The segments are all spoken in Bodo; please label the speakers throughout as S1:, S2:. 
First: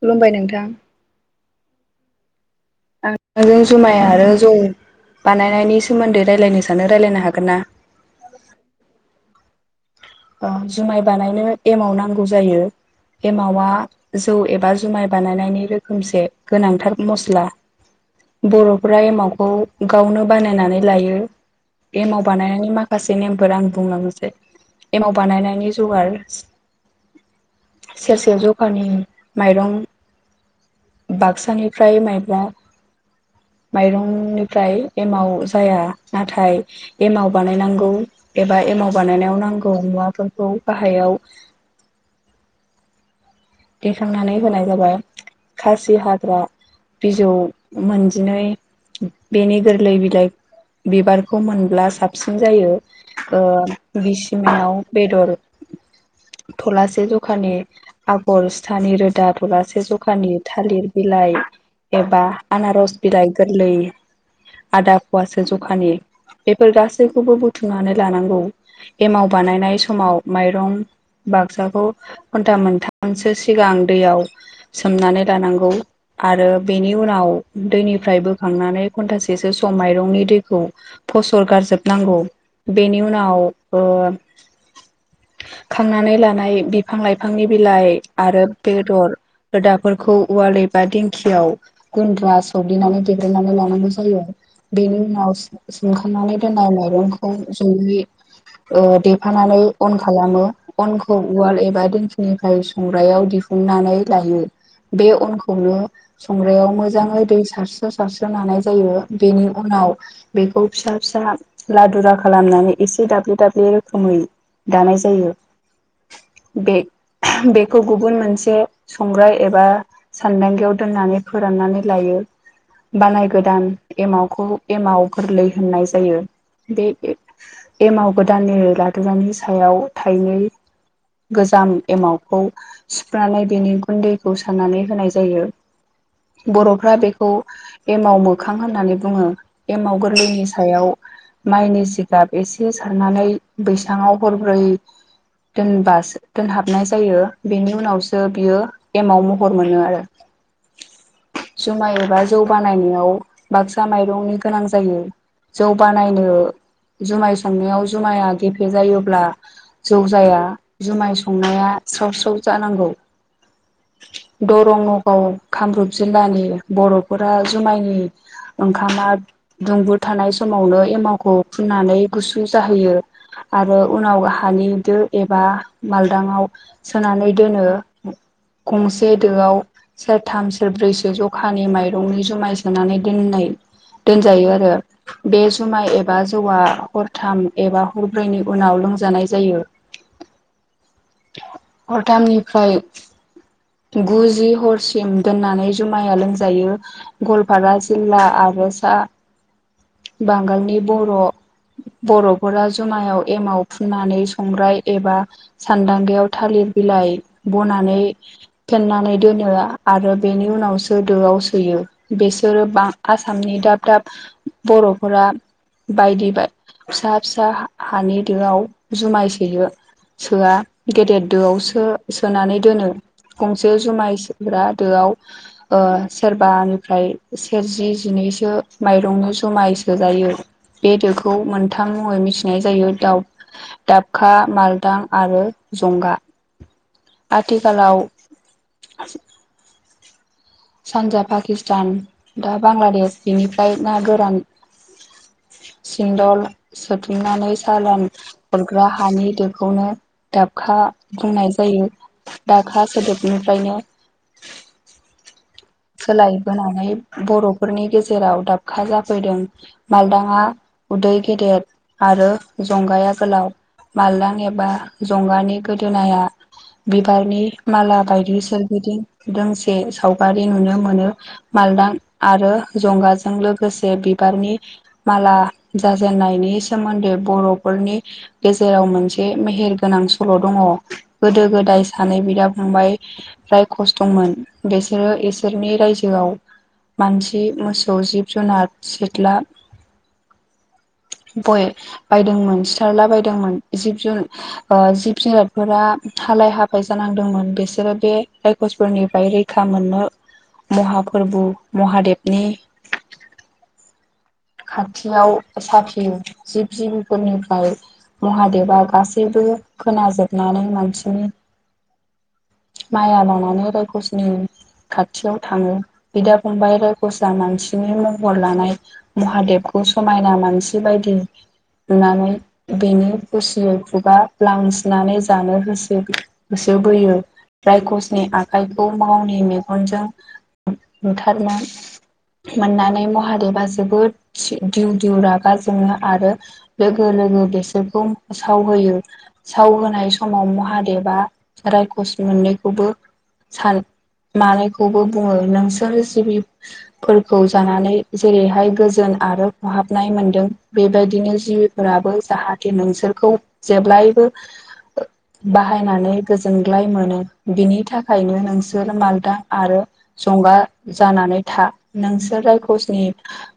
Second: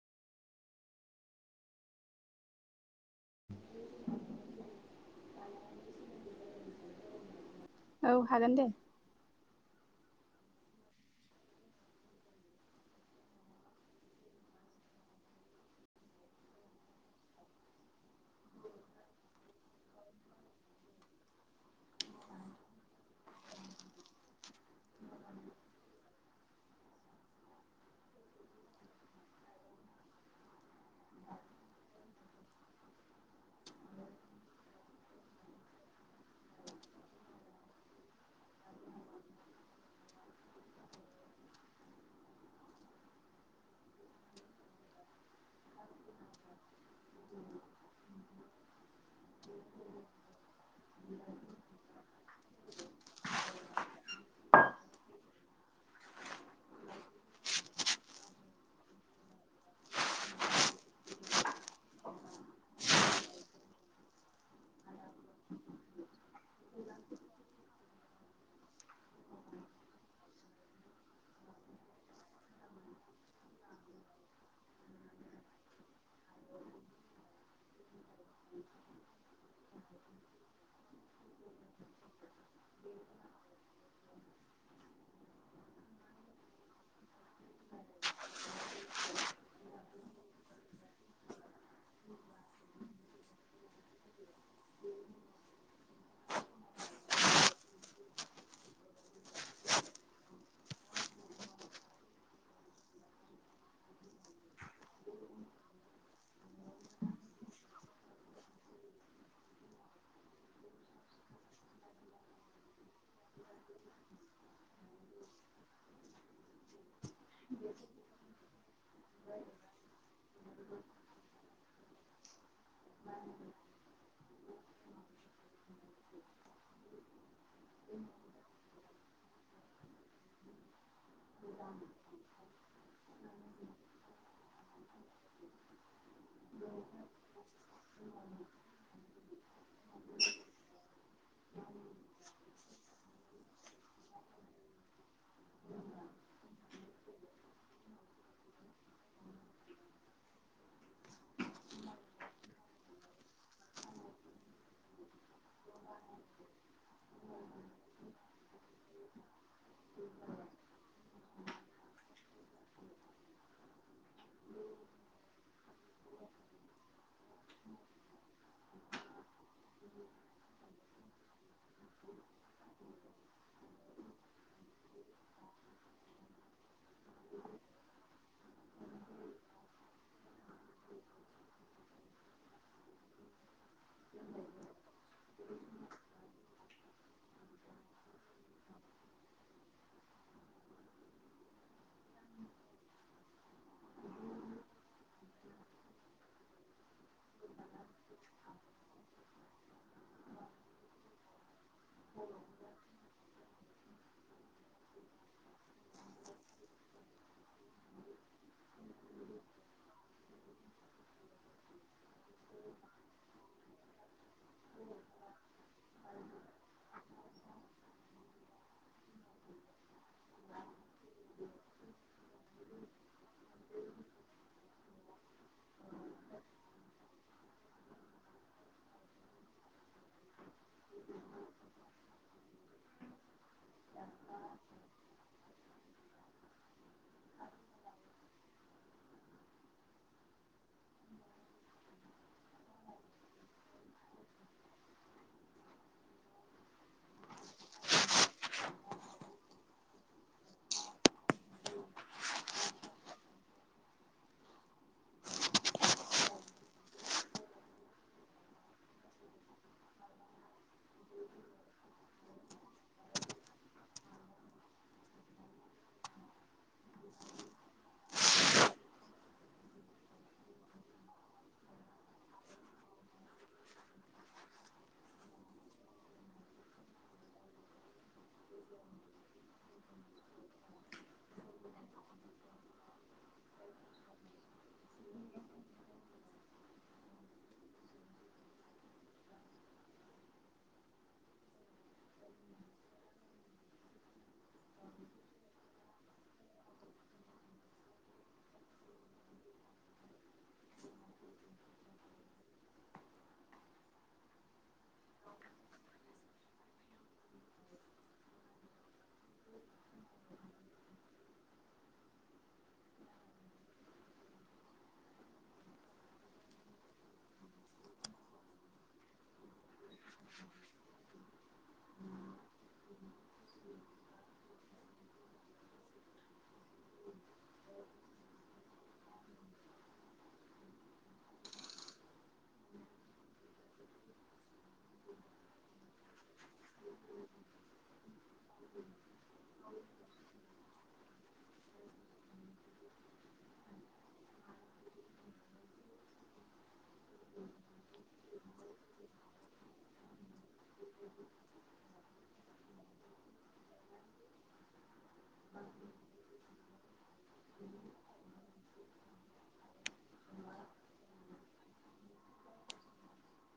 S1: खुलुमबाय नोंथां। [unintelligible] जों जुमाइ आरो जौ बानायनायनि सोमोन्दै रायलायनो सानो रायलायनो हागोन ना?
S2: औ हागोन दे।
S1: ओ जुमाइ बानायनो एमाव नांगौ जायो। एमावा जौ एबा जुमाइ बानायनायनि रोखोमसे गोनांथार मस्ला। बर'फ्रा एमावखौ गावनो बानायनानै लायो। एमव बानायनानै माखासे नेमफोर आं बुंलांनोसै एमाव बानायनायनि जगार सेरसे जखानि माइरं बाक्सानिफ्राय माइब्रा माइरंनिफ्राय एमाव बानायनायाव नांगौ मुवाफोरखौ बाहायाव। दैखांनानै होनाय जाबाय खासि हाग्रा बिजौ मोन नै बेनि गोरलै बिलाइ बिबारखौ मोनब्ला साबसिन जायो बिसिमाव बेदर थलासे जखानि आ गल सिथानि रोदा थलासे जखानि थालिर बिलाइ एबा आनारस बिलाइ गोरलै आदा फवासे जखानि बेफोर गासैखौबो बुथुमनानै लानांगौ एमाव बानायनाय समाव माइरं बाक्साखौ घन्टा मोनथामसो सिगां दैयाव सोमनानै लानांगौ आरो बेनि उनाव दैनि निफ्राय बोखांनानै घन्टासेसो सम माइरंनि दैखौ फसर गारजोबनांगौ बेनि उनाव खांनानै लानाय बिफां लाइफांनि बिलाइ आरो बेदर रोदाफोरखौ उवाल एबा दिंखियाव गुनद्रा सौग्लिनानै देग्लिनानै लानांगौ जायो। बेनि उनाव सोमखांनानै दोननाय माइरंखौ जयै ओ देफानानै अन खालामो अनखौ उवाल एबा निफ्राय संग्रायाव दिहुननानै लायो। बे अनखौनो संग्रायाव मोजाङै दै सारस्रो सारस्रो लानाय जायो बेनि उनाव बेखौ फिसा फिसा लादुरा खालामनानै एसे दाब्लि दाब्लि रोखोमै दानाय जायो बे- बेखौ गुबुन मोनसे संग्राइ एबा सानदांगियाव दोननानै फोरान नानै लायो बानाय गोदान एमावखौ एमाव गोरलै होननाय जायो बे एमाव गोदाननि ला खुगानि सायाव थाइनै गोजाम एमावखौ सिनानै बेनि गुन्दैखौ सारनानै होनाय जायो। बर'फ्रा बेखौ एमाव मोखां होननानै बुङो एमाव गोरलैनि सायाव माइनि जिगाब एसे सारनानै बैसाङाव हरब्रै दोनबासो दोनहाब हाबनाय जायो बेनि उनावसो बियो एमाव महर मोनो आरो। जुमाय एबा जौ बानायनायाव बाक्सा माइरंनि गोनां जायो। जौ बानायनो जुमाय सांनायाव जुमाया गेफे जायोब्ला जौ जाया जुमाय संनाया स्राव स्रौ जानांगौ। दरं नगाव कामरुप जिल्लानि बर'फोरा जुमायनि ओंखामा दुंबुद थानाय समावनो एमावखौ फुननानै गुसु जाहैयो। आरो उनाव हानि दो एबा मालदांआव सोनानै दोनो। गंसे दोआव सेरथाम सेरब्रैसो जखानि माइरंनि जुमाय सोनानै दोननाय। दोनजायो आरो बे जुमाय एबा जौवआ। हरथाम एबा हरब्रैनि उनाव लोंजानाय जायो। हरथामनिफ्राय गुजि हरसिम दोननानै जुमाया लोंजायो गवालपारा जिल्ला आरो। ब'सा बांगालनि बर' बर'फोरा जुमायाव एमाव फुननानै संग्राय एबा सान्दांगायाव थालिर बिलाइ बनानै फेन्नानै दोनो आरो बेनि उनावसो दोआव सोयो। बेसोरो बा आसामनि दाब दाब बर'फोरा बायदि बा फिसा फिसा हानि दोआव जुमाय सोयो सोआ गेदेर दोआव सो सोनानै दोनो। गंसे जुमायसोग्रा दोआव ओ सेरबानिफ्राय सेरजि जिनै सो माइरंनि जमाय सो जायो। बे दोखौ मोनथाम मुङै मिथिनाय जायो दाव दाबखा मालदां आरो। जंगा। आथिखालाव सानजा पाकिस्तान दा बांलादेश बेनिफ्राय ना गोरान। [inaudible] सिंन्दल सोदुमनानै सालान हरग्रा हानि दोखौनो दाबखा। बुंनाय जायो। दाखा सोदोबनिफ्रायनो सोलायबोनानै बर'फोरनि गेजेराव दाबखा जाफैदों मालदाङा। उदै गेदेर आरो जंगाया गोलाव। मालदां एबा जंगानि गोदोनाया बिबारनि माला बायदि सोरगिदिं दोंसे सावगारि नुनो मोनो मालदां आरो जगाजों लोगोसे बिबारनि माला। ला जाजेननायनि सोमोन्दै बर'फोरनि गेजेराव मोनसे मेहेर गोनां सल' दङ गोदो गोदाय सानै बिदा फंबाय। फ्राय खस्थ'मोन बेसोरो नि रायजोआव मानसि मोसौ जिब जुनार सिथ्ला। [inaudible] गय बायदोंमोन सिथारला बायदोंमोन जिब जुनार जिब जुनारफोरा हालाय हाफाय जानांदोंमोन बिसोरो बे रायकसफोरनिफ्राय रैखा मोननो। महा फोरबु महादेबनि खाथियाव साफियो जिब जिबिफोरनिफ्राय महादेबआ गासैबो खोनन जोबनानै मानसिनि माइया लानानै रायखसनि खाथियाव थाङो बिदा फंबाय रायकसा मानसिनि महर लानाय। महादेबखौ समायना मानसि बायदि नुनानै बेनि खुसियै खुगा लांस। नानै जानो होसो होसोबोयो रायकसनि आखाइखौ मावनि मेगन। जों बुथारनो मोननानै महादेबा जोबोद [unintelligible] दिउ दिउ रागा जोङो आरो लोगो लोगो बेसोरखौ सावहोयो सावहोनाय समाव महादेबा रायकसि मोनैखौबो सान मानैखौबो बुंङो नोंसोर जिबि फोरखौ जानानै जेरैहाय गोज जोन आरो खहाबनाय मोनदों बेबायदिनो जिउफोराबो जाहाथे नोंसोरखौ जेब्ला [unintelligible] बो बाहायनानै गोजोनग्लाय मोनो बिनि थाखायनो नोंसोर मालदा आरो जंगा जानानै था नोंसोर रायखसनि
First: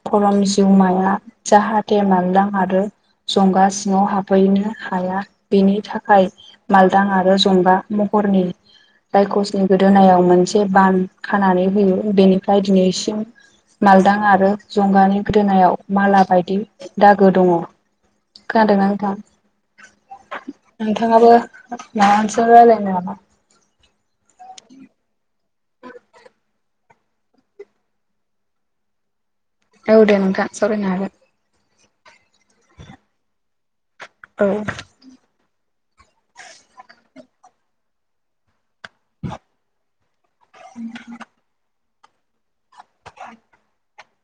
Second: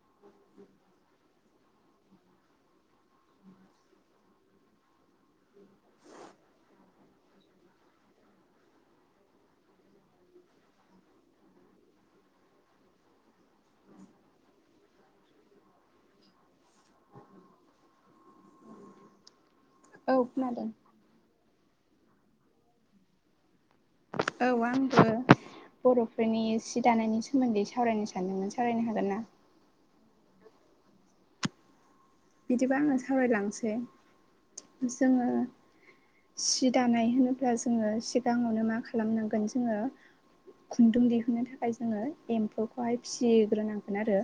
S1: खरम जिउमाया जाहाथे मालदां आरो जंगा सिङाव हाबहैनो हाया बिनि थाखाय मालदां आरो जंगा म हरनि रायखसनि गोदोनायाव मोनसे बान खानानै होयो बेनिफ्राय दिनैसिम मालदां आरो जंगानि गोदोनायाव माला बायदि दागो दङ' खोना दोंना नोंथां
S2: औ खोनादों
S1: नोंथाङाबो माबा मोनसे रायलायनो नामा
S2: औ आंबो बर'फोरनि सि दानायनि सोमोन्दै सावरायनो सानदोंमोन सावरायनो हागोन ना
S1: औ दे नोंथां सावरायनो हागोन।
S2: बिदिबा आङो सावरायलांसै
S1: हागोन औ
S2: जोङो सि दानाय होनोब्ला जोङो सिगाङावनो मा खा खालामनांगोन जोङो खुन्दुं दिहुननो थाखाय जोङो एम्फौखौहाय फिसिग्रोनां गोन आरो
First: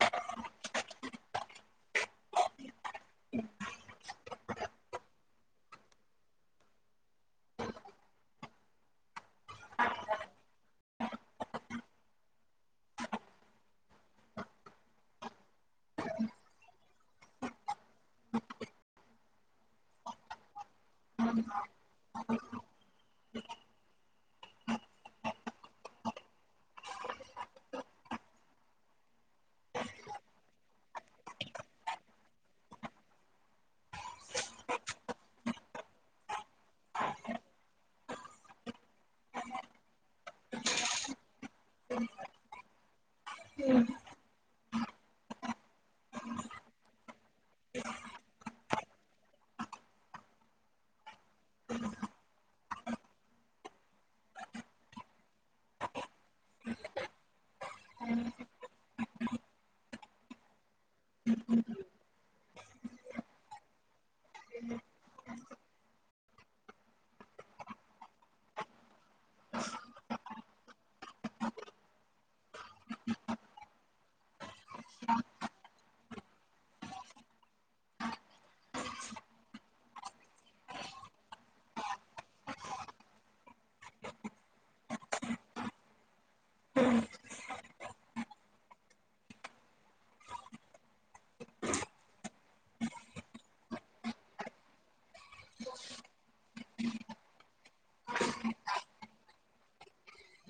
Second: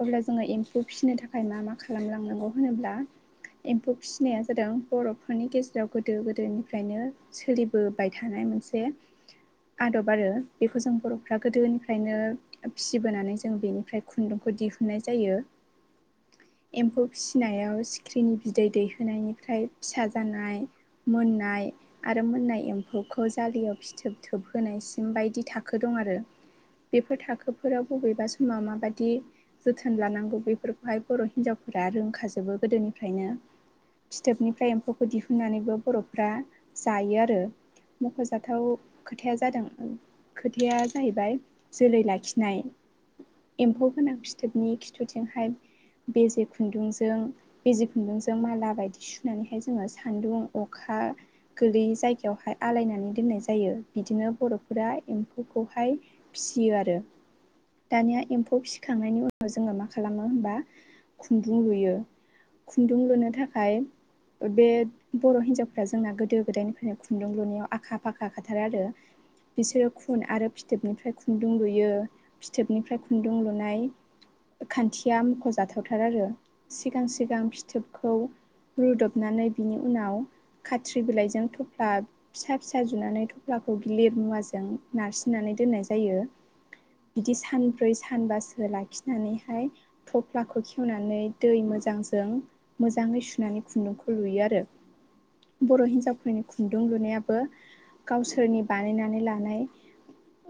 S2: अब्ला जोङो एम्फौ फिसिनो थाखाय मा मा खालामलांनांगौ होनोब्ला एम्फौ फिस नाया जादों बर'फोरनि गेजेराव गोदो गोदोनिफ्रायनो सोलिबोबाय थानाय मोनसे आदब आरो बेखौ जों बर'फ्रा गोदोनिफ्रायनो फिसिबोनानै जों बेनिफ्राय खुन्दुं खो दिहुननाय जायो।
S1: [unintelligible]
S2: एम्फौ फिसिनायाव सिख्रिनि बिदै दैहोनायनिफ्राय फिसा जानाय मोननाय आरो मोननाय एम्फौखौ जालियाव फिथोब थोबहोनायसिम बायदि थाखो दं आरो बेफोर थाखोफोराव बबेबा समाव माबादि जोथोन लानांगौ बेफोरखौहाय बर' हिनजाव ब्रा रोंखाजोबो गोदोनिफ्रायनो फिथोबनिफ्राय एम्फौखौ दिहुननानैबो बर'फ्रा जायो आरो। मख'जाथाव खोथाया जादों। खोथाया जाहैबाय जोलै लाखिनाय। एम्फौ गोनां फिथोबनि खिथोबजोंहाय बे जे खुन्दुंजों बिजि खुन्दुंजों माला बायदि सुनानैहाय जोङो सान्दुं अखा गोलैयै जायगायावहाय आलायनानै दोननाय जायो बिदिनो बर'फोरा एम्फौखौहाय फिसि यो आरो दानिया एम्फौ फिसिखांनायनि उनाव जोङो मा खालामो होमबा खुन्दुं लुयो खुन्दुं लुनो थाखाय बे बर' हिन्जावफ्रा जोंना गोदो गोदायनिफ्रायनो खुन्दुं लुनायाव आखा फाखा खाथार आरो‌ बिसोर खुन आरो फिथोबनिफ्राय खुन्दुं लुयो फिथोबनिफ्राय खुन्दुं लुनाय खान्थिया मख'जाथावथार आरो सिगां सिगां फिथोबखौ रुदबनानै बिनि उनाव खाथ्रि बिलाइजों थफ्ला फिसा फिसा जुनानै थफ्ला खौ गिलिद मुवाजों नारसिननानै दोननाय जायो। बिदि सानब्रै सानबासो लाखिनानैहाय [unintelligible] फ्लाखौ खेवनानै दै मोजांजों मोजाङै सुनानै खुन्दुंखौ लुयो आरो बर' हिनजावफोरनि खुन्दुं लुनायाबो गावसोरनि बानायनानै लानाय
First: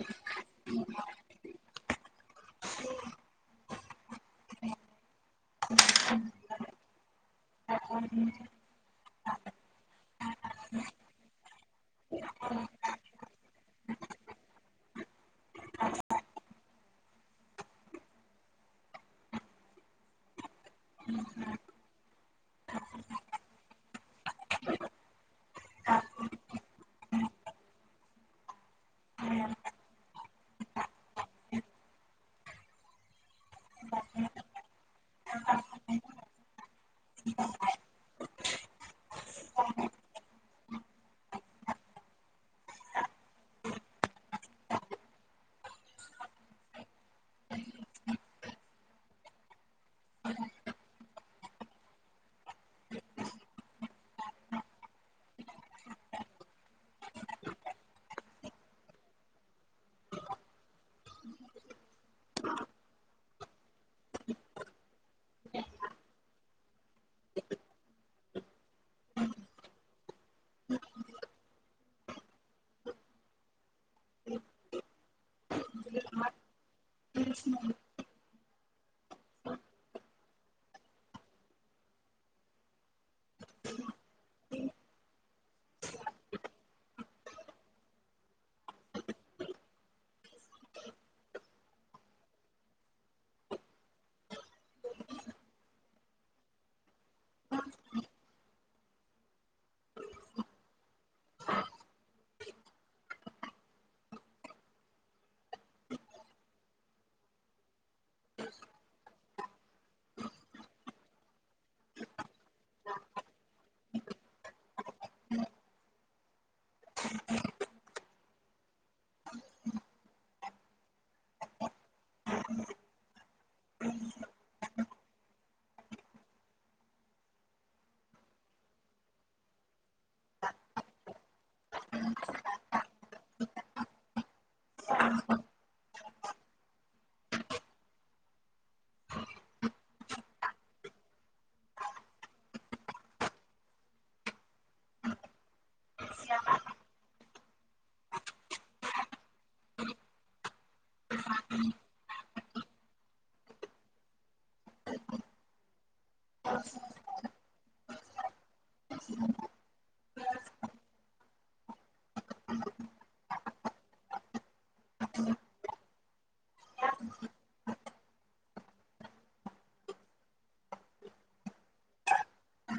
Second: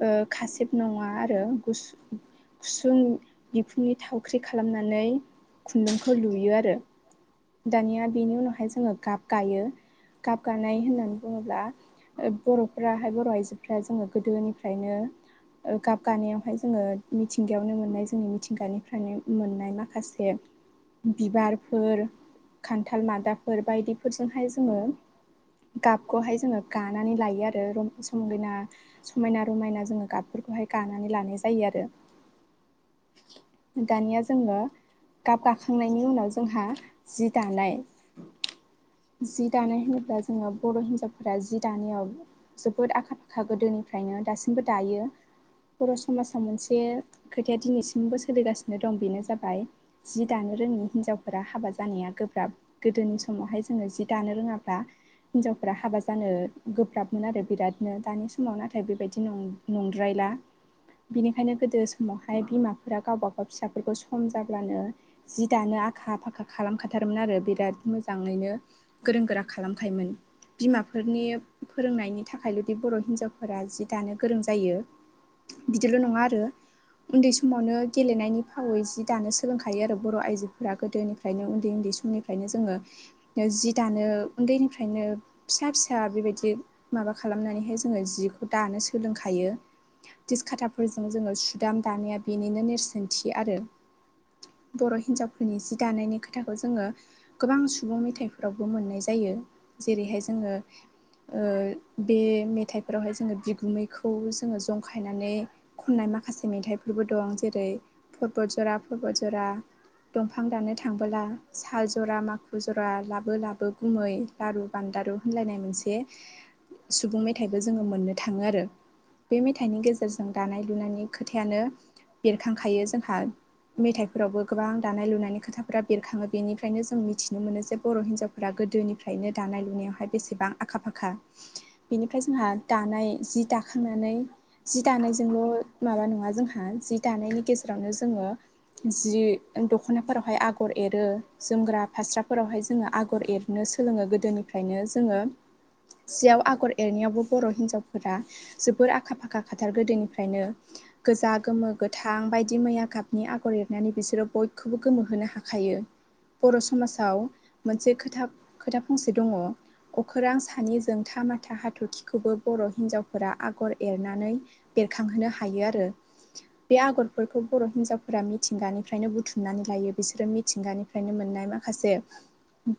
S2: ओ खासेब नङा आरो गुस-गुसुं बिखुंनि थावख्रि खालामनानै खुन्दुंखौ लुयो आरो दानिया बेनि उनावहाय जोङो गाब गायो गाबगानाय होननानै बुङोब्ला बर'फाहाय बर' आइजोफ्रा जोङो गोदोनिफ्रायनो। गाब गानायावहाय जोङो मिथिंगायावनो मोननाय जोंनि मिथिंगानिफ्रायनो। मोननाय माखासे बिबारफोर। खान्थाल मादाफोर बायदिफोरजोंहाय जोङो। गाबखौहाय जोङो गानानै लायो। ायो आरो समगायना समायना रमायना जोङो गाबफोरखौहाय गानानै लानाय जायो आरो।
S1: [unintelligible]
S2: दानिया जोङो गाब गाखांनायनि उनाव जोंहा जि दानाय। जि दानाय होनोब्ला जोङो बर' हिनजावफोरा जि दानायाव जोबोद आखा फाखा गोदोनि निफ्रायनो दासिमबो दायो बर' समाजाव मोनसे खोथाया दिनैसिमबो सोलिगासिनो। दं बेनो जाबाय जि दानो रोङि हिनजावफोरा हाबा जानाया गोब्राब गोदोनि समावहाय जोङो जि दानो रोङाब्ला हिनजावफोरा हाबा जानो गोब्राबमोन आरो बिरादनो दानि समाव नाथाय बेबायदि नं नंद्राय ला बिनिखायनो गोदो समावहाय बिमाफोरा गाव गाव। फिसाफोरखौ सम जाब्लानो जि दानो आखा फाखा खालामखाथारोममोन आरो बिराद मोजाङैनो गोरों गोरा खालामखायोमोन। बिमाफोरनि फोरोंनायनि थाखायल'दि बर' हिन्जावफोरा जि दानो गोरों जायो। बिदिल' नङा आरो उन्दै समावनो गेलेनायनि फावै जि दानो सोलोंखायो आरो बर' आइजोफोरा गोदोनिफ्रायनो उन्दै उन्दै समनिफ्रायनो जोङो जि दानो उन्दैनिफ्रायनो फिसा फिसा बेबायदि माबा खालामनानैहाय जोङो जिखौ दानो सोलोंखायो तसकथाफोरजों जोङो सुदाम दानाया बेनिनोेर सोंथि आरो। बर' हिनजावफोरनि जि दानायनि खोथाखौ जोङो गोबां सुबुं मेथाइफोरावबो मोननाय जायो। यो जेरै'हाय जोङो। ओ बे मेथाइफोरावहाय जोङो बिगुमैखौ जोङो जंखायनानै खननाय। माखासे मेथाइफोरबो दं जेरै' पबत जरा पबत जरा दंफां दानो थांबोला साहा जरा माखु जरा लाबो लाबो गुमै लारु बान्दारु होनलायनाय मोनसे सुबुं मेथायाइबो जोङो मोननो थाङो आरो। बे मेथाइनि गेजेरजों दानाय लुनायनि खोथायानो। खायो जोंहा। मेथाइफोरावबो गोबां दानाय लुनायनि खोथाफोरा बेरखाङो बेनिफ्रायनो जों मिथिनो मोनो जे बर' हिनजावफोरा गो गोदोनिफ्रायनो दानाय लुनायावहाय बेसेबां आखा फाखा बेनिफ्राय जोंहा दानाय जि दा खांनानै जि दानायजोंल' माबा नङा जोंहा दानायनि गेजेरावनो जोङो। जि दख'नाफोरावहाय आगर एरो जोमग्रा फास्राफोरावहाय जोङो आगर एरनो सोलोङो गोदोनिफ्रायनो जोङो। सियाव आगर एरनायावबो बर' हिनजावफोरा जोबोर आखा फाखा खाथार गोदोनिफ्रायनो गोजा गोमो गोथा। आं बायदि मैया गाबनि आगर एरनानै बिसोरो बयखौबो गोमोहोनो हाखायो। बर' समाजाव मोनसे खोथा खोथा फंसे दङ? अखोरां सानि जोंथा माथा हाथरखिखौबो बर' हिनजावफोरा आगर एरनानै बेरखांहोनो हायो आरो। बे आगरफोरखौ बर' हिन्जावफोरा मिथिंगानिफ्रायनो बुथुमनानै लायो बिसोरो मिथिंगानिफ्रायनो मोननाय माखा खासे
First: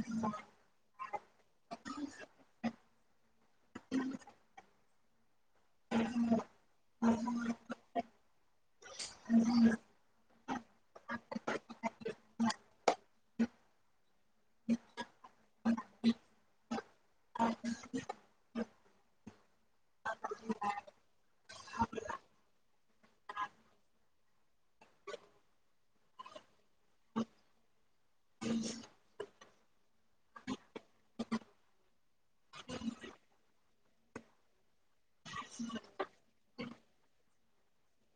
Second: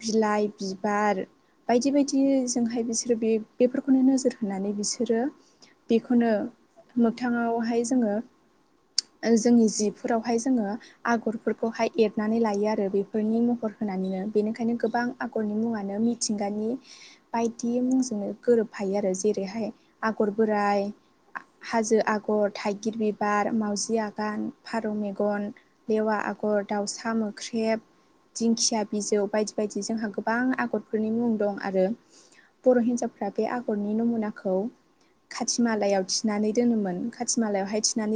S2: बिलाइ बिबार बायदि बायदिजोंहाय बिसोरो बे बेफोरखौनो नोजोर होनानै बिसोरो बेखौनो मोगथाङावहाय जोङो। जोंनि जिफोरावहाय जोङो आगरफोरखौहाय एरनानै लायो आरो बेफोरनि महर' होननानैनो बेनिखायनो गोबां आगरनि मुङानो मिथिंगानि बायदि मुंजोंनो गोरोब फायो आरो जेरै'हाय आगर बोराइ हाजो आगर थाइगिर बिबार। मावउजि आगान, फारौ मेगन, लेवा आगर, दाउसा मोख्रेब। दिंखिया बिजौ बायदि बायदि जोंहा गोबां आगरफोरनि मुं दं आरो बर' हिनजावफ्रा बे आगरनि नमुनाखौ खाथि मालायाव थिनानै दोनोमोन खाथिमालायावहाय थिनानै